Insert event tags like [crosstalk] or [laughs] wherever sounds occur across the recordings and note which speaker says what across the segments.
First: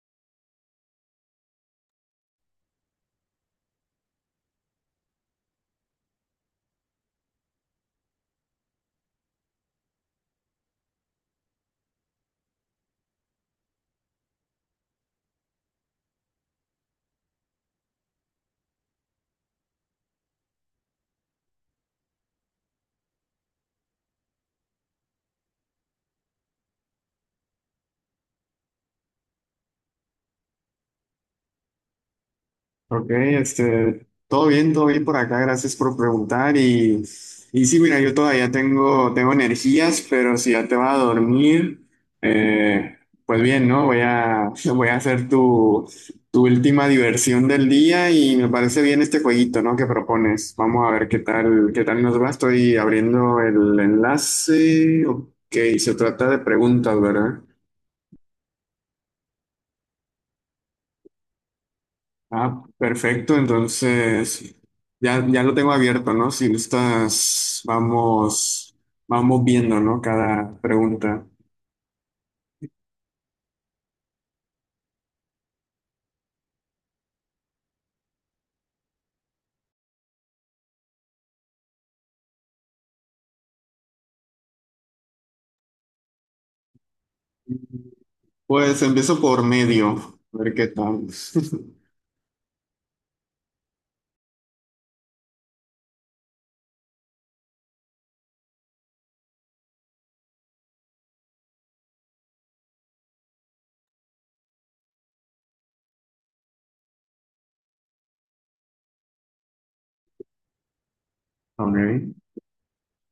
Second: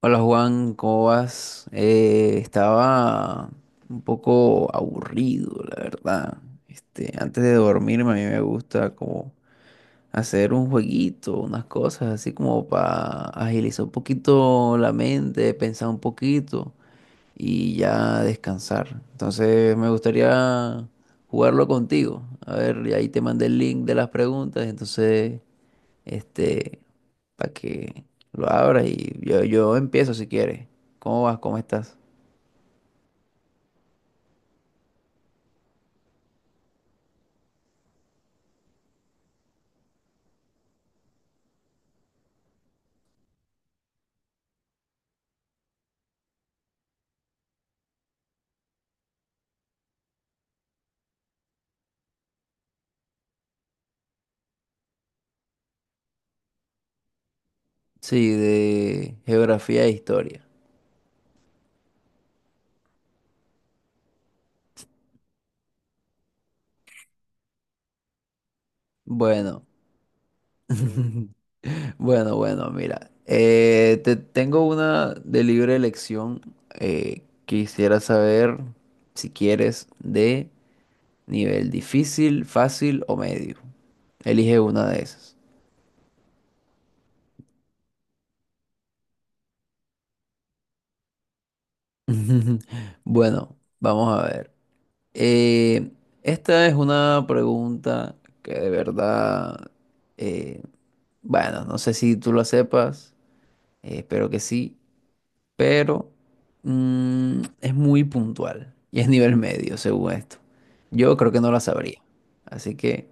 Speaker 1: Hola Juan, ¿cómo vas? Estaba un poco aburrido, la verdad. Antes de dormirme a mí me gusta como hacer un jueguito, unas cosas así como para agilizar un poquito la mente, pensar un poquito y ya descansar. Entonces me gustaría jugarlo contigo. A ver, y ahí te mandé el link de las preguntas, entonces este, para que lo abras y yo empiezo si quieres. ¿Cómo vas? ¿Cómo estás?
Speaker 2: Ok, este, todo bien por acá, gracias por preguntar. Y sí, mira, yo todavía tengo energías, pero si ya te vas a dormir, eh, pues bien, ¿no? Voy a, [laughs] voy a hacer tu, tu última diversión del día y me parece bien este jueguito, ¿no? Que propones. Vamos a ver qué tal nos va. Estoy abriendo el enlace. Ok, se trata de preguntas, ¿verdad?
Speaker 1: Sí, de geografía e historia.
Speaker 2: Ah, perfecto. Entonces, ya, ya lo tengo abierto, ¿no? Si gustas, vamos, vamos
Speaker 1: Bueno,
Speaker 2: viendo, ¿no? Cada pregunta.
Speaker 1: [laughs] bueno, bueno, mira, te tengo una de libre elección. Quisiera saber si quieres de nivel difícil, fácil o medio. Elige una de esas.
Speaker 2: Pues empiezo por medio, a ver qué tal. [laughs]
Speaker 1: [laughs] Bueno, vamos a ver. Eh, esta es una pregunta que de verdad, eh, bueno, no sé si tú la sepas, espero que sí, pero es muy puntual y es nivel medio, según esto. Yo creo que no la sabría.
Speaker 2: Ok.
Speaker 1: Así que,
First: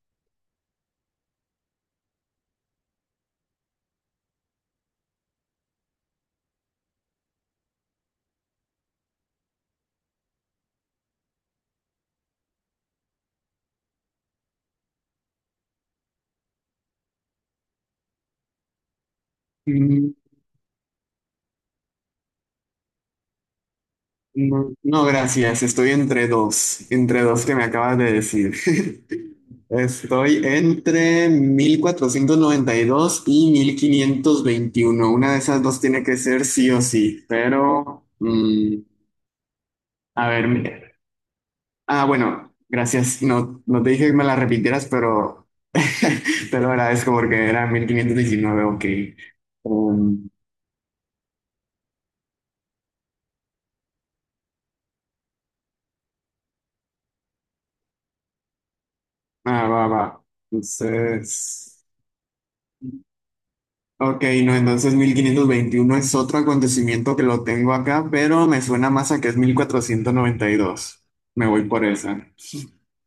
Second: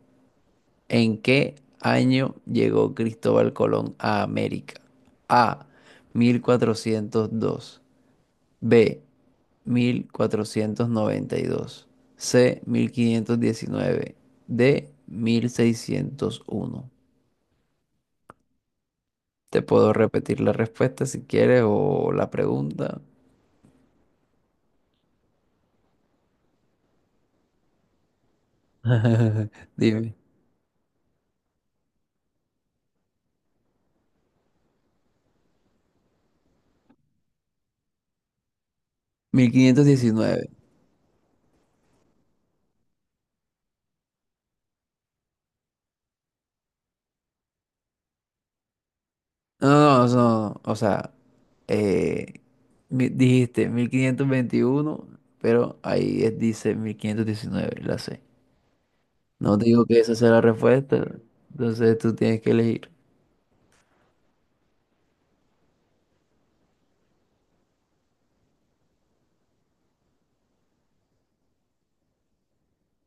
Speaker 1: ¿en qué año llegó Cristóbal Colón a América? A, 1402. B, 1492. C, 1519. D, 1601. Te puedo
Speaker 2: Mm,
Speaker 1: repetir la respuesta si quieres o la pregunta.
Speaker 2: No, no, gracias. Estoy entre dos que me acabas de decir. [laughs]
Speaker 1: [laughs] Dime.
Speaker 2: Estoy entre mil cuatrocientos noventa y dos y mil quinientos veintiuno. Una de esas dos tiene que ser sí o sí, pero... A ver,
Speaker 1: 1519.
Speaker 2: mira. Ah, bueno, gracias. No, no te dije que me la repitieras, pero [laughs] te lo agradezco porque era 1519, ok.
Speaker 1: No, no, no,
Speaker 2: Um,
Speaker 1: no, no. O sea, eh, dijiste 1521, pero dice 1519. La C. No
Speaker 2: ah,
Speaker 1: digo
Speaker 2: va,
Speaker 1: que esa
Speaker 2: va.
Speaker 1: sea la respuesta,
Speaker 2: Entonces,
Speaker 1: entonces tú tienes que elegir.
Speaker 2: ok, no, entonces 1521 es otro acontecimiento que lo tengo acá, pero me suena más a que es 1492. Me voy por esa.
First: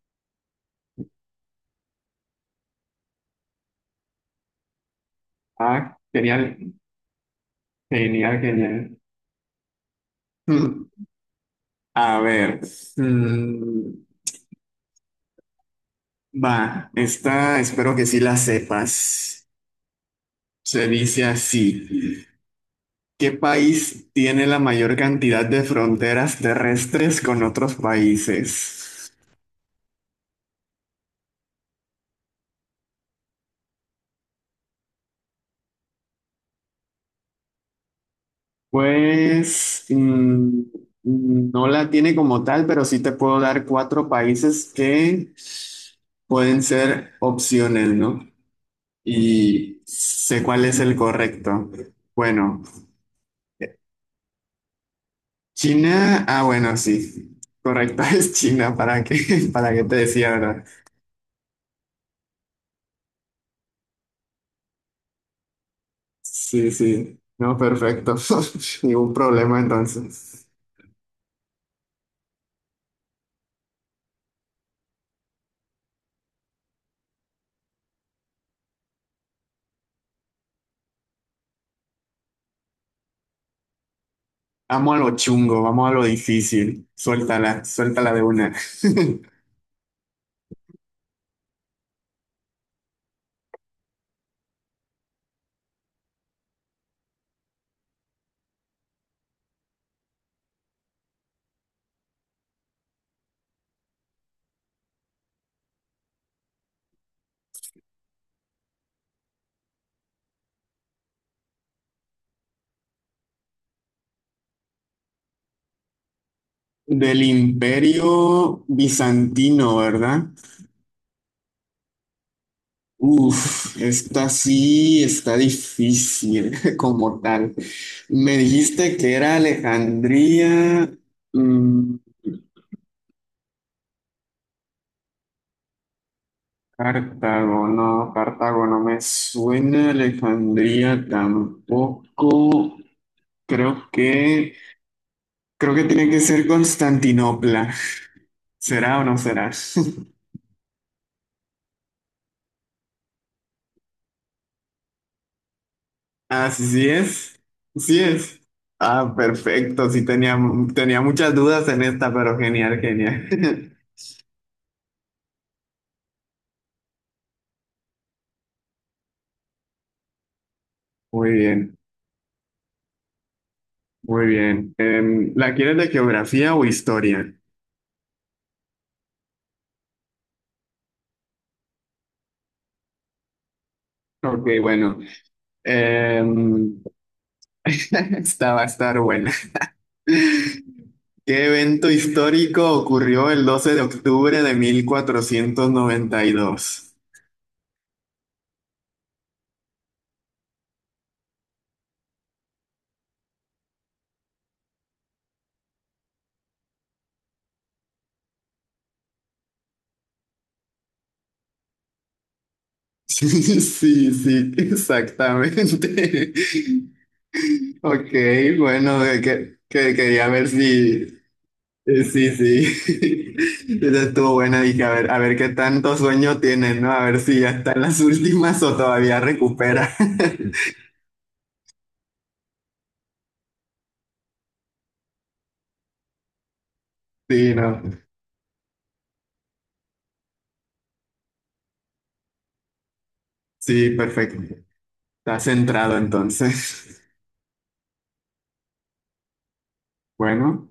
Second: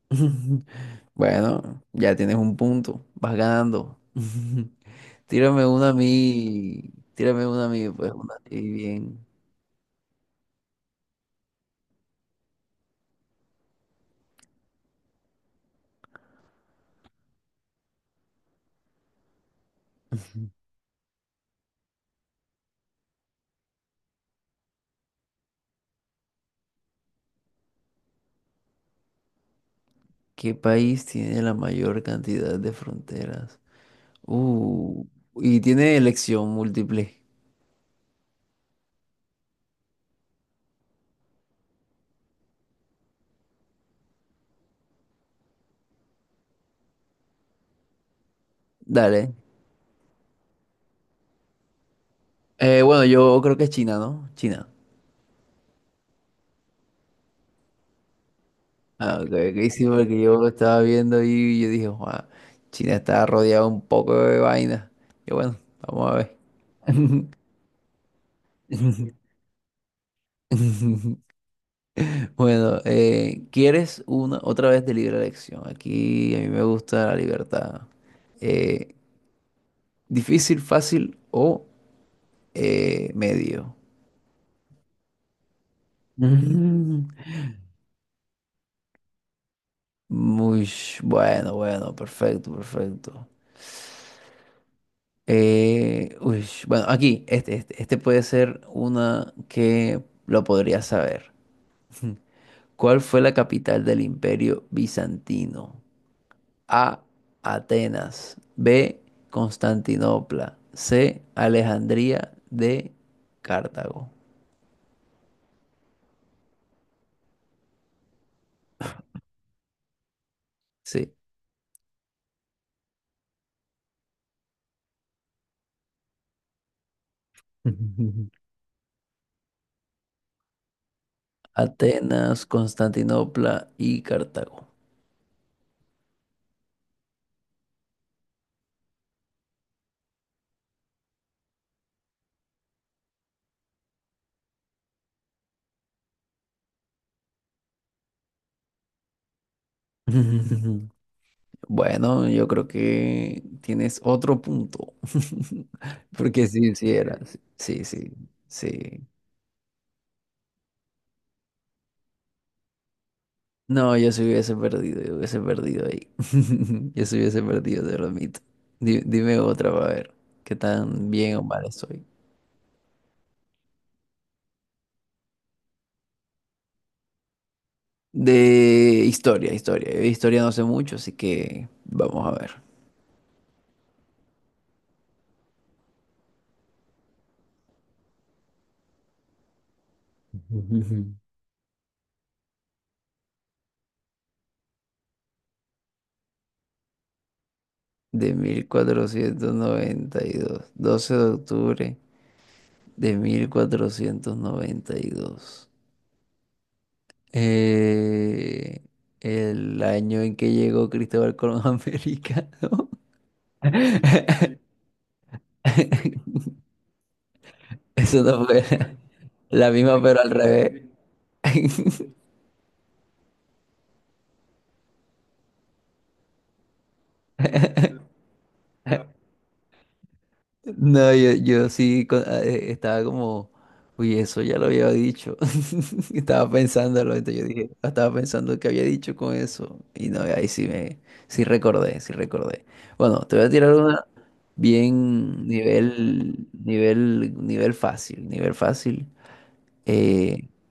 Speaker 1: [laughs] Bueno, ya tienes un punto, vas ganando. [laughs] Tírame una a
Speaker 2: Ah, genial,
Speaker 1: mí, tírame una a mí, pues una a
Speaker 2: genial,
Speaker 1: ti
Speaker 2: genial.
Speaker 1: bien.
Speaker 2: [laughs] A ver, mm, va, esta espero que sí la sepas.
Speaker 1: [laughs]
Speaker 2: Se dice así. ¿Qué país tiene la mayor cantidad de fronteras terrestres con otros países?
Speaker 1: ¿Qué país tiene la mayor cantidad de fronteras? Uh, y tiene elección múltiple.
Speaker 2: Pues no la tiene como tal, pero sí te puedo dar cuatro países que pueden ser opciones, ¿no?
Speaker 1: Dale.
Speaker 2: Y sé cuál es el correcto. Bueno,
Speaker 1: Bueno, yo creo que es China, ¿no? China.
Speaker 2: China, ah, bueno, sí. Correcto [laughs] es China, ¿para qué?
Speaker 1: Ah, ok,
Speaker 2: [laughs]
Speaker 1: ok,
Speaker 2: ¿Para qué
Speaker 1: sí,
Speaker 2: te
Speaker 1: porque
Speaker 2: decía,
Speaker 1: yo lo
Speaker 2: verdad?
Speaker 1: estaba viendo y yo dije, "Guau, China está rodeada un poco de vaina. Y bueno, vamos a ver."
Speaker 2: Sí, sí. No, perfecto. [laughs] Ningún problema entonces.
Speaker 1: [laughs] [laughs] Bueno, ¿quieres una otra vez de libre elección? Aquí a mí me gusta la libertad. Eh, ¿Difícil, fácil o medio? [laughs]
Speaker 2: Vamos a lo chungo, vamos a lo difícil.
Speaker 1: Mm.
Speaker 2: Suéltala, suéltala de una. [laughs]
Speaker 1: Muy bueno, perfecto, perfecto. Bueno, aquí, este puede ser una que lo podría saber. [laughs] ¿Cuál fue la capital del Imperio Bizantino? A, Atenas. B, Constantinopla. C, Alejandría. D, Cartago.
Speaker 2: Del Imperio Bizantino, ¿verdad?
Speaker 1: Sí.
Speaker 2: Uf, esta sí está difícil [laughs] como tal.
Speaker 1: [laughs]
Speaker 2: Me dijiste que era Alejandría, mm,
Speaker 1: Atenas, Constantinopla y Cartago.
Speaker 2: Cartago no me suena, Alejandría tampoco. Creo que Creo que tiene que ser Constantinopla. ¿Será o no será? [laughs]
Speaker 1: [laughs] Bueno, yo creo que tienes otro punto. [laughs] Porque
Speaker 2: Ah, sí,
Speaker 1: si
Speaker 2: sí
Speaker 1: sí, era.
Speaker 2: es.
Speaker 1: Sí, sí,
Speaker 2: Sí
Speaker 1: sí.
Speaker 2: es.
Speaker 1: Sí.
Speaker 2: Ah, perfecto. Sí tenía, tenía muchas dudas en esta, pero genial, genial. [laughs]
Speaker 1: No, yo se hubiese perdido, yo hubiese perdido ahí. [laughs] Yo se hubiese perdido, te lo admito. Dime otra, para ver qué tan
Speaker 2: Muy
Speaker 1: bien o mal
Speaker 2: bien,
Speaker 1: estoy.
Speaker 2: muy bien. ¿La quieres de geografía o historia?
Speaker 1: De historia, historia. Historia no sé mucho, así que vamos a ver.
Speaker 2: Ok, bueno. Em, [laughs] esta va a estar buena.
Speaker 1: [laughs] Ujú.
Speaker 2: [laughs] ¿Qué evento histórico ocurrió el 12 de octubre de 1492?
Speaker 1: De 1492, 12 de octubre de 1492. Eh, el año en que llegó Cristóbal Colón a América, ¿no?
Speaker 2: [laughs] Sí, sí,
Speaker 1: [laughs]
Speaker 2: exactamente. [laughs] Ok,
Speaker 1: Eso no fue
Speaker 2: bueno,
Speaker 1: la
Speaker 2: que
Speaker 1: misma, pero
Speaker 2: quería
Speaker 1: al
Speaker 2: ver
Speaker 1: revés.
Speaker 2: si,
Speaker 1: [laughs]
Speaker 2: sí, sí, [laughs] esa estuvo buena, dije, a ver qué tanto sueño tienes, ¿no? A ver si ya están las [laughs] últimas o todavía recupera. [laughs]
Speaker 1: No, yo estaba como, uy, eso ya lo había dicho. [laughs] Estaba pensándolo, entonces yo
Speaker 2: Sí,
Speaker 1: dije,
Speaker 2: no,
Speaker 1: ah, estaba pensando que había dicho con eso. Y no, sí recordé, sí recordé. Bueno, te voy a tirar
Speaker 2: sí,
Speaker 1: una
Speaker 2: perfecto. Está
Speaker 1: bien
Speaker 2: centrado
Speaker 1: nivel,
Speaker 2: entonces.
Speaker 1: nivel, nivel fácil, nivel fácil.
Speaker 2: [laughs]
Speaker 1: Eh,
Speaker 2: Bueno,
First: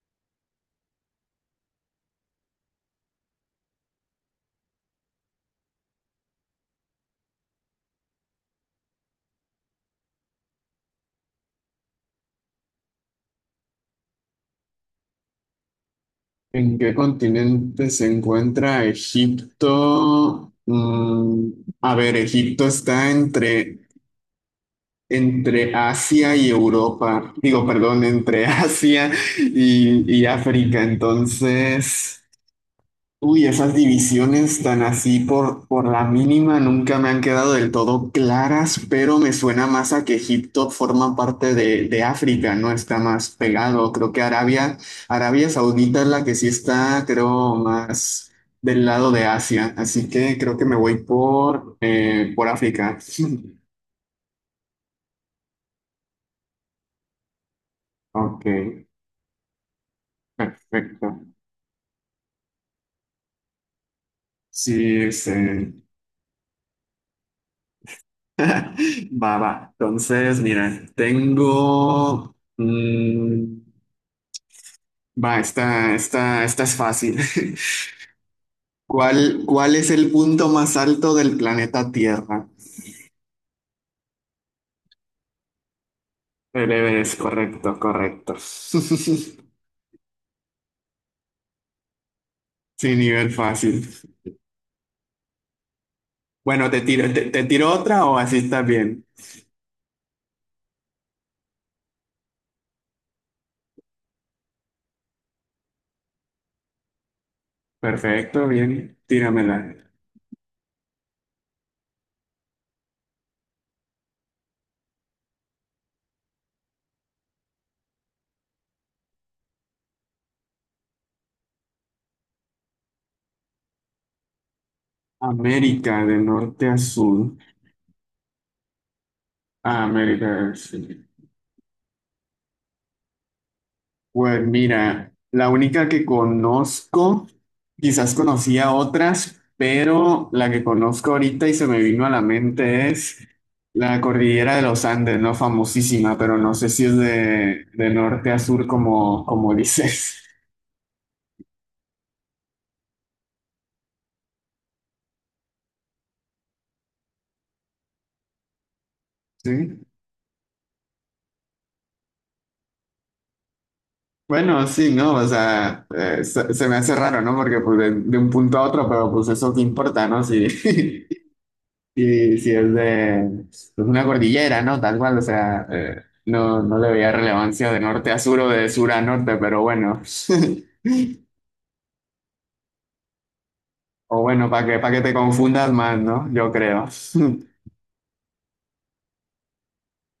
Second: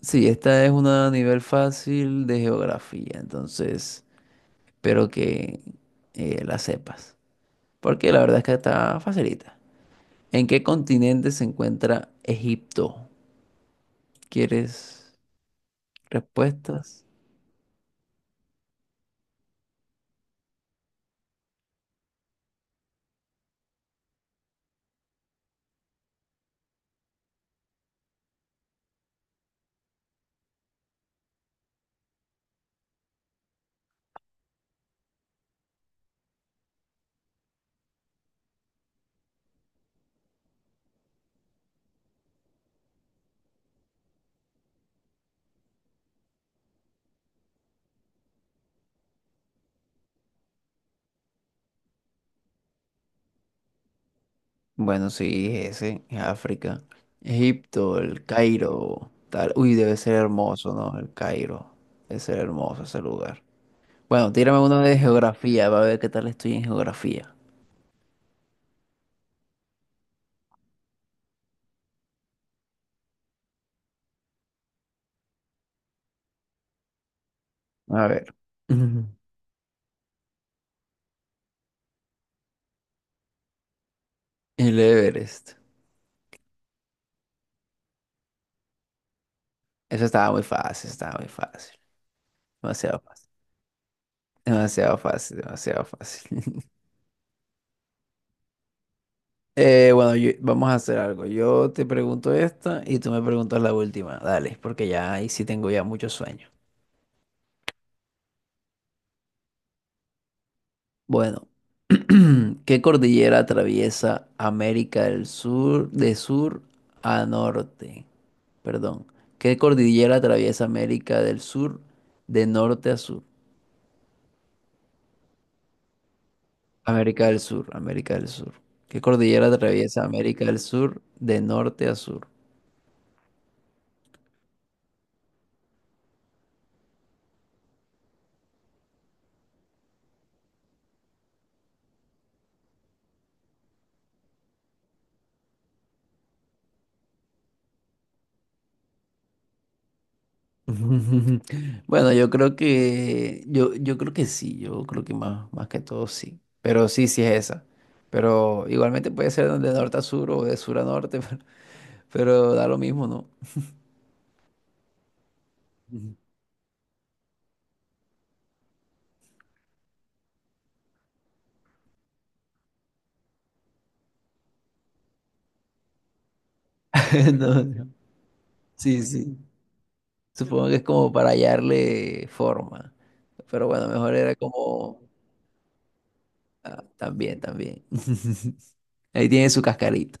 Speaker 1: sí, esta es una nivel fácil de geografía, entonces espero que la sepas. Porque la verdad es que está facilita. ¿En qué continente se encuentra Egipto? ¿Quieres
Speaker 2: ¿en qué
Speaker 1: respuestas?
Speaker 2: continente se encuentra Egipto? A ver, Egipto está entre... Entre Asia y Europa, digo, perdón, entre [laughs] Asia y África. Entonces, uy, esas divisiones tan así por la mínima nunca me han quedado del todo claras, pero me suena más a que Egipto forma parte de África, ¿no? Está más pegado. Creo que Arabia, Arabia Saudita es la que sí está, creo, más del lado de Asia. Así que creo que me voy por África. [laughs]
Speaker 1: Bueno, sí, ese es África. Egipto, el
Speaker 2: Ok,
Speaker 1: Cairo, tal. Uy, debe ser hermoso, ¿no? El
Speaker 2: perfecto.
Speaker 1: Cairo. Debe ser hermoso ese lugar. Bueno, tírame uno de
Speaker 2: Sí,
Speaker 1: geografía,
Speaker 2: este,
Speaker 1: va a ver qué tal estoy en geografía.
Speaker 2: [laughs] va, va. Entonces, mira, tengo. Va, esta, esta, esta es fácil. [laughs]
Speaker 1: A ver. Ujú.
Speaker 2: ¿Cuál, cuál es el punto más alto del planeta Tierra?
Speaker 1: El Everest.
Speaker 2: El Everest, correcto, correcto. [laughs]
Speaker 1: Eso estaba muy fácil, estaba muy fácil.
Speaker 2: Sí,
Speaker 1: Demasiado fácil.
Speaker 2: nivel fácil.
Speaker 1: Demasiado fácil, demasiado fácil.
Speaker 2: Bueno,
Speaker 1: [laughs]
Speaker 2: te tiro, te tiro otra o así está bien.
Speaker 1: Vamos a hacer algo. Yo te pregunto esta y tú me preguntas la última. Dale, porque ya ahí sí tengo ya mucho sueño.
Speaker 2: Perfecto, bien. Tíramela.
Speaker 1: Bueno, [clears throat] ¿qué cordillera atraviesa América del Sur de sur a norte? Perdón. ¿Qué cordillera atraviesa América del Sur de norte a sur?
Speaker 2: América de norte a
Speaker 1: América
Speaker 2: sur.
Speaker 1: del Sur, América del Sur. ¿Qué cordillera
Speaker 2: Ah,
Speaker 1: atraviesa
Speaker 2: América
Speaker 1: América
Speaker 2: del
Speaker 1: del
Speaker 2: Sur.
Speaker 1: Sur de norte a sur?
Speaker 2: Pues mira, la única que conozco, quizás conocía otras, pero la que conozco ahorita y se me vino a la mente es la cordillera de los Andes, ¿no? Famosísima, pero no sé si es de norte a sur como, como [laughs] dices.
Speaker 1: [laughs] Bueno, yo creo que yo creo que sí, yo creo que más, más que todo sí. Pero sí, sí es esa. Pero igualmente puede ser de
Speaker 2: Sí.
Speaker 1: norte a sur o de sur a norte, [laughs] pero da lo mismo, ¿no?
Speaker 2: Bueno, sí, ¿no? O sea,
Speaker 1: Ujú.
Speaker 2: se, se me hace raro, ¿no? Porque pues de un punto a otro, pero pues eso qué importa, ¿no? Sí. [laughs] Sí, sí, es de es una cordillera, ¿no? Tal cual, o sea, no, no le veía
Speaker 1: [laughs] No,
Speaker 2: relevancia de
Speaker 1: no.
Speaker 2: norte a sur o de sur a
Speaker 1: Sí,
Speaker 2: norte,
Speaker 1: sí.
Speaker 2: pero bueno.
Speaker 1: Supongo que es
Speaker 2: [laughs]
Speaker 1: como para hallarle forma. Pero bueno, mejor
Speaker 2: O
Speaker 1: era
Speaker 2: bueno, para
Speaker 1: como
Speaker 2: que te confundas más, ¿no? Yo
Speaker 1: ah,
Speaker 2: creo.
Speaker 1: también,
Speaker 2: [laughs]
Speaker 1: también. [laughs] Ahí tiene su cascarita.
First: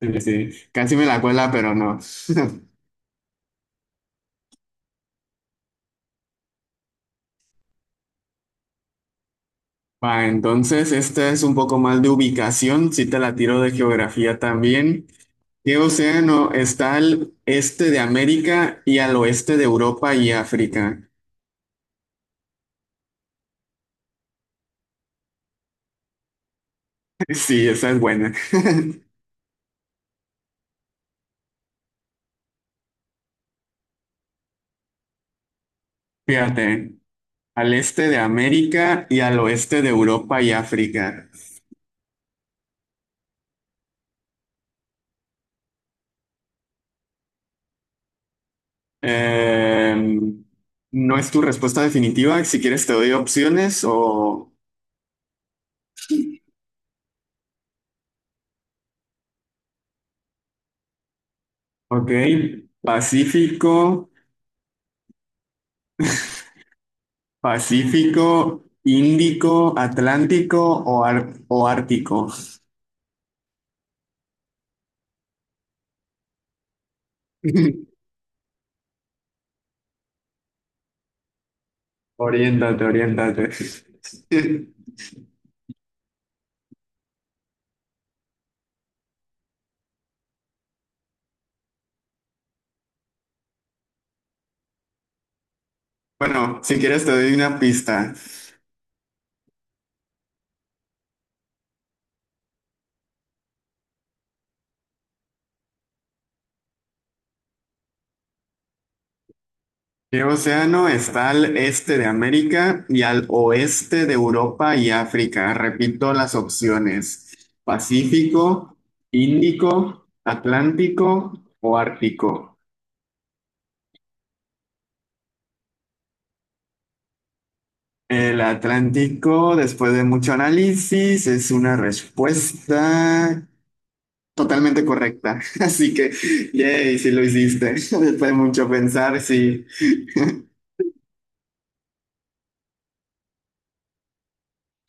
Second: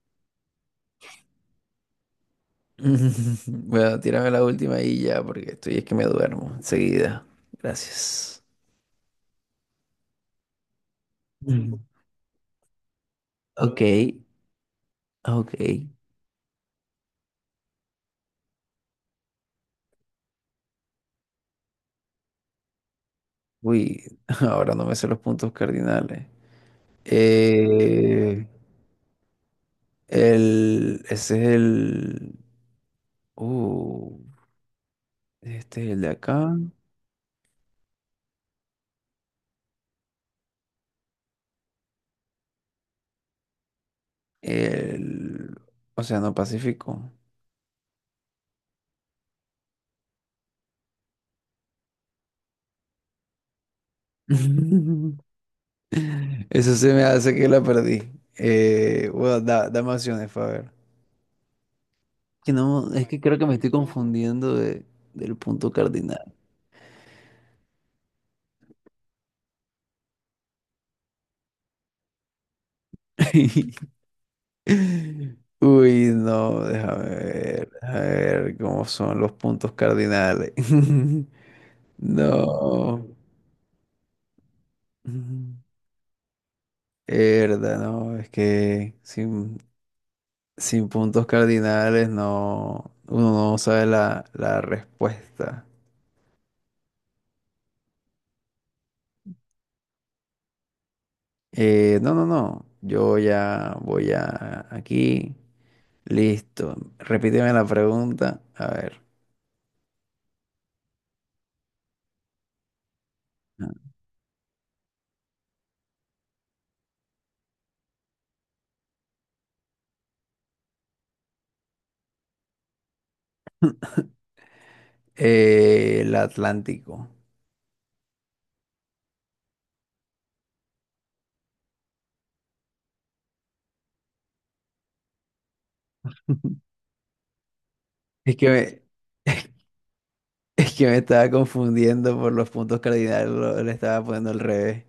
Speaker 2: Sí, sí. Casi me la cuela, pero no. [laughs]
Speaker 1: [laughs] Bueno, tírame la última y ya, porque estoy es que me duermo enseguida. Gracias.
Speaker 2: Va, entonces, esta es un poco
Speaker 1: [laughs]
Speaker 2: más de ubicación, si te la tiro de
Speaker 1: Ok,
Speaker 2: geografía también.
Speaker 1: ok.
Speaker 2: ¿Qué océano está al este de América y al oeste de Europa y África?
Speaker 1: Uy, [laughs] ahora no me sé los puntos cardinales.
Speaker 2: [laughs] Sí, esa es buena.
Speaker 1: Eh, el, ese es el... Uh, este es el de
Speaker 2: [laughs]
Speaker 1: acá.
Speaker 2: Fíjate. Al este de América y al oeste de Europa y África.
Speaker 1: El Océano Pacífico.
Speaker 2: Eh, no es tu respuesta definitiva. Si quieres te doy opciones o...
Speaker 1: [laughs] Eso se me hace que la perdí. Dame opciones, para ver.
Speaker 2: Ok.
Speaker 1: Que no, es que creo que me estoy
Speaker 2: Pacífico,
Speaker 1: confundiendo de- del punto cardinal.
Speaker 2: [laughs] Pacífico, Índico, Atlántico o, ar- o Ártico.
Speaker 1: [laughs] Uy, no, déjame ver, a
Speaker 2: [laughs]
Speaker 1: ver cómo son los puntos cardinales. [laughs]
Speaker 2: Oriéntate,
Speaker 1: No.
Speaker 2: oriéntate. [laughs]
Speaker 1: Verdad, no, es que sin puntos cardinales no, uno no sabe la respuesta.
Speaker 2: Bueno, si quieres te doy una pista.
Speaker 1: No, no, no, yo ya voy a aquí. Listo. Repíteme la pregunta. A ver.
Speaker 2: ¿Qué océano está al este de América y al
Speaker 1: Ah.
Speaker 2: oeste de Europa y África? Repito las opciones. Pacífico, Índico, Atlántico o Ártico.
Speaker 1: El Atlántico.
Speaker 2: El Atlántico, después de mucho análisis, es una respuesta totalmente correcta. [laughs] Así que,
Speaker 1: [laughs]
Speaker 2: yay, si lo hiciste. [laughs] Después de
Speaker 1: Es que
Speaker 2: mucho
Speaker 1: me-
Speaker 2: pensar,
Speaker 1: [laughs]
Speaker 2: sí.
Speaker 1: Es que me estaba confundiendo por los puntos cardinales, le estaba poniendo al revés.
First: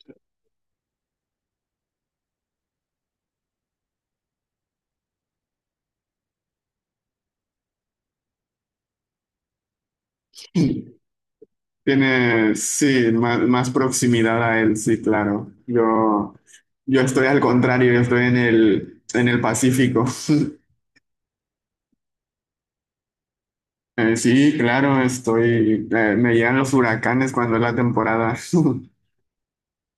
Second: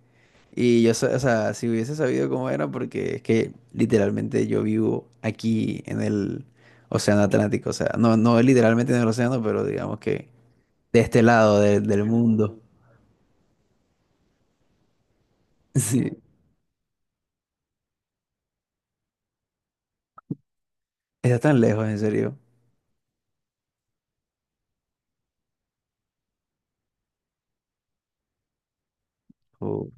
Speaker 1: Y yo, o sea, si hubiese sabido cómo era, porque es que literalmente yo vivo aquí en el Océano Atlántico, o sea, no, no literalmente en el océano, pero digamos que
Speaker 2: [laughs]
Speaker 1: de este lado del
Speaker 2: Tiene,
Speaker 1: mundo.
Speaker 2: sí, más, más proximidad a él, sí, claro.
Speaker 1: [laughs] Sí,
Speaker 2: Yo estoy al contrario, yo estoy en el Pacífico.
Speaker 1: está tan lejos, en serio.
Speaker 2: Sí, claro, estoy, me llegan los huracanes cuando es la temporada. [laughs]
Speaker 1: Oh.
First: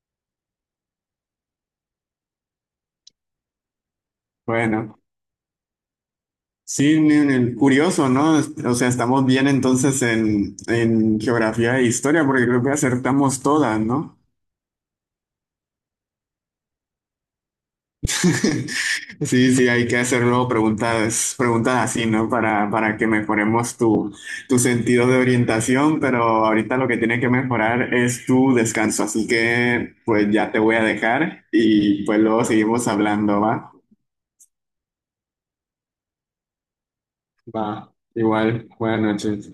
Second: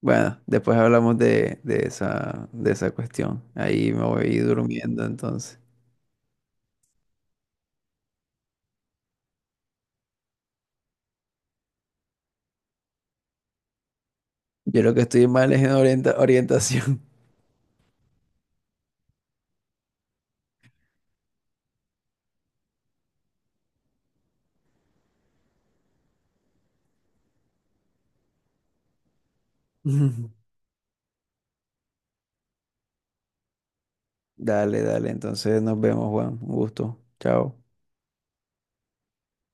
Speaker 1: Bueno, después hablamos de esa cuestión. Ahí me voy
Speaker 2: Bueno,
Speaker 1: durmiendo, entonces.
Speaker 2: sí, ni- ni- curioso, ¿no? O sea, estamos bien entonces en geografía e historia, porque creo que acertamos todas, ¿no?
Speaker 1: Yo lo que estoy mal es en orientación.
Speaker 2: [laughs] Sí, sí, hay que hacerlo preguntas, preguntas así, ¿no? Para que mejoremos tu, tu sentido de orientación, pero ahorita lo que tiene que mejorar es tu descanso, así que pues
Speaker 1: [laughs]
Speaker 2: ya te voy a dejar y pues luego seguimos hablando, ¿va?
Speaker 1: Dale, dale. Entonces nos vemos, Juan. Un gusto. Chao.
Speaker 2: Va, igual, buenas noches.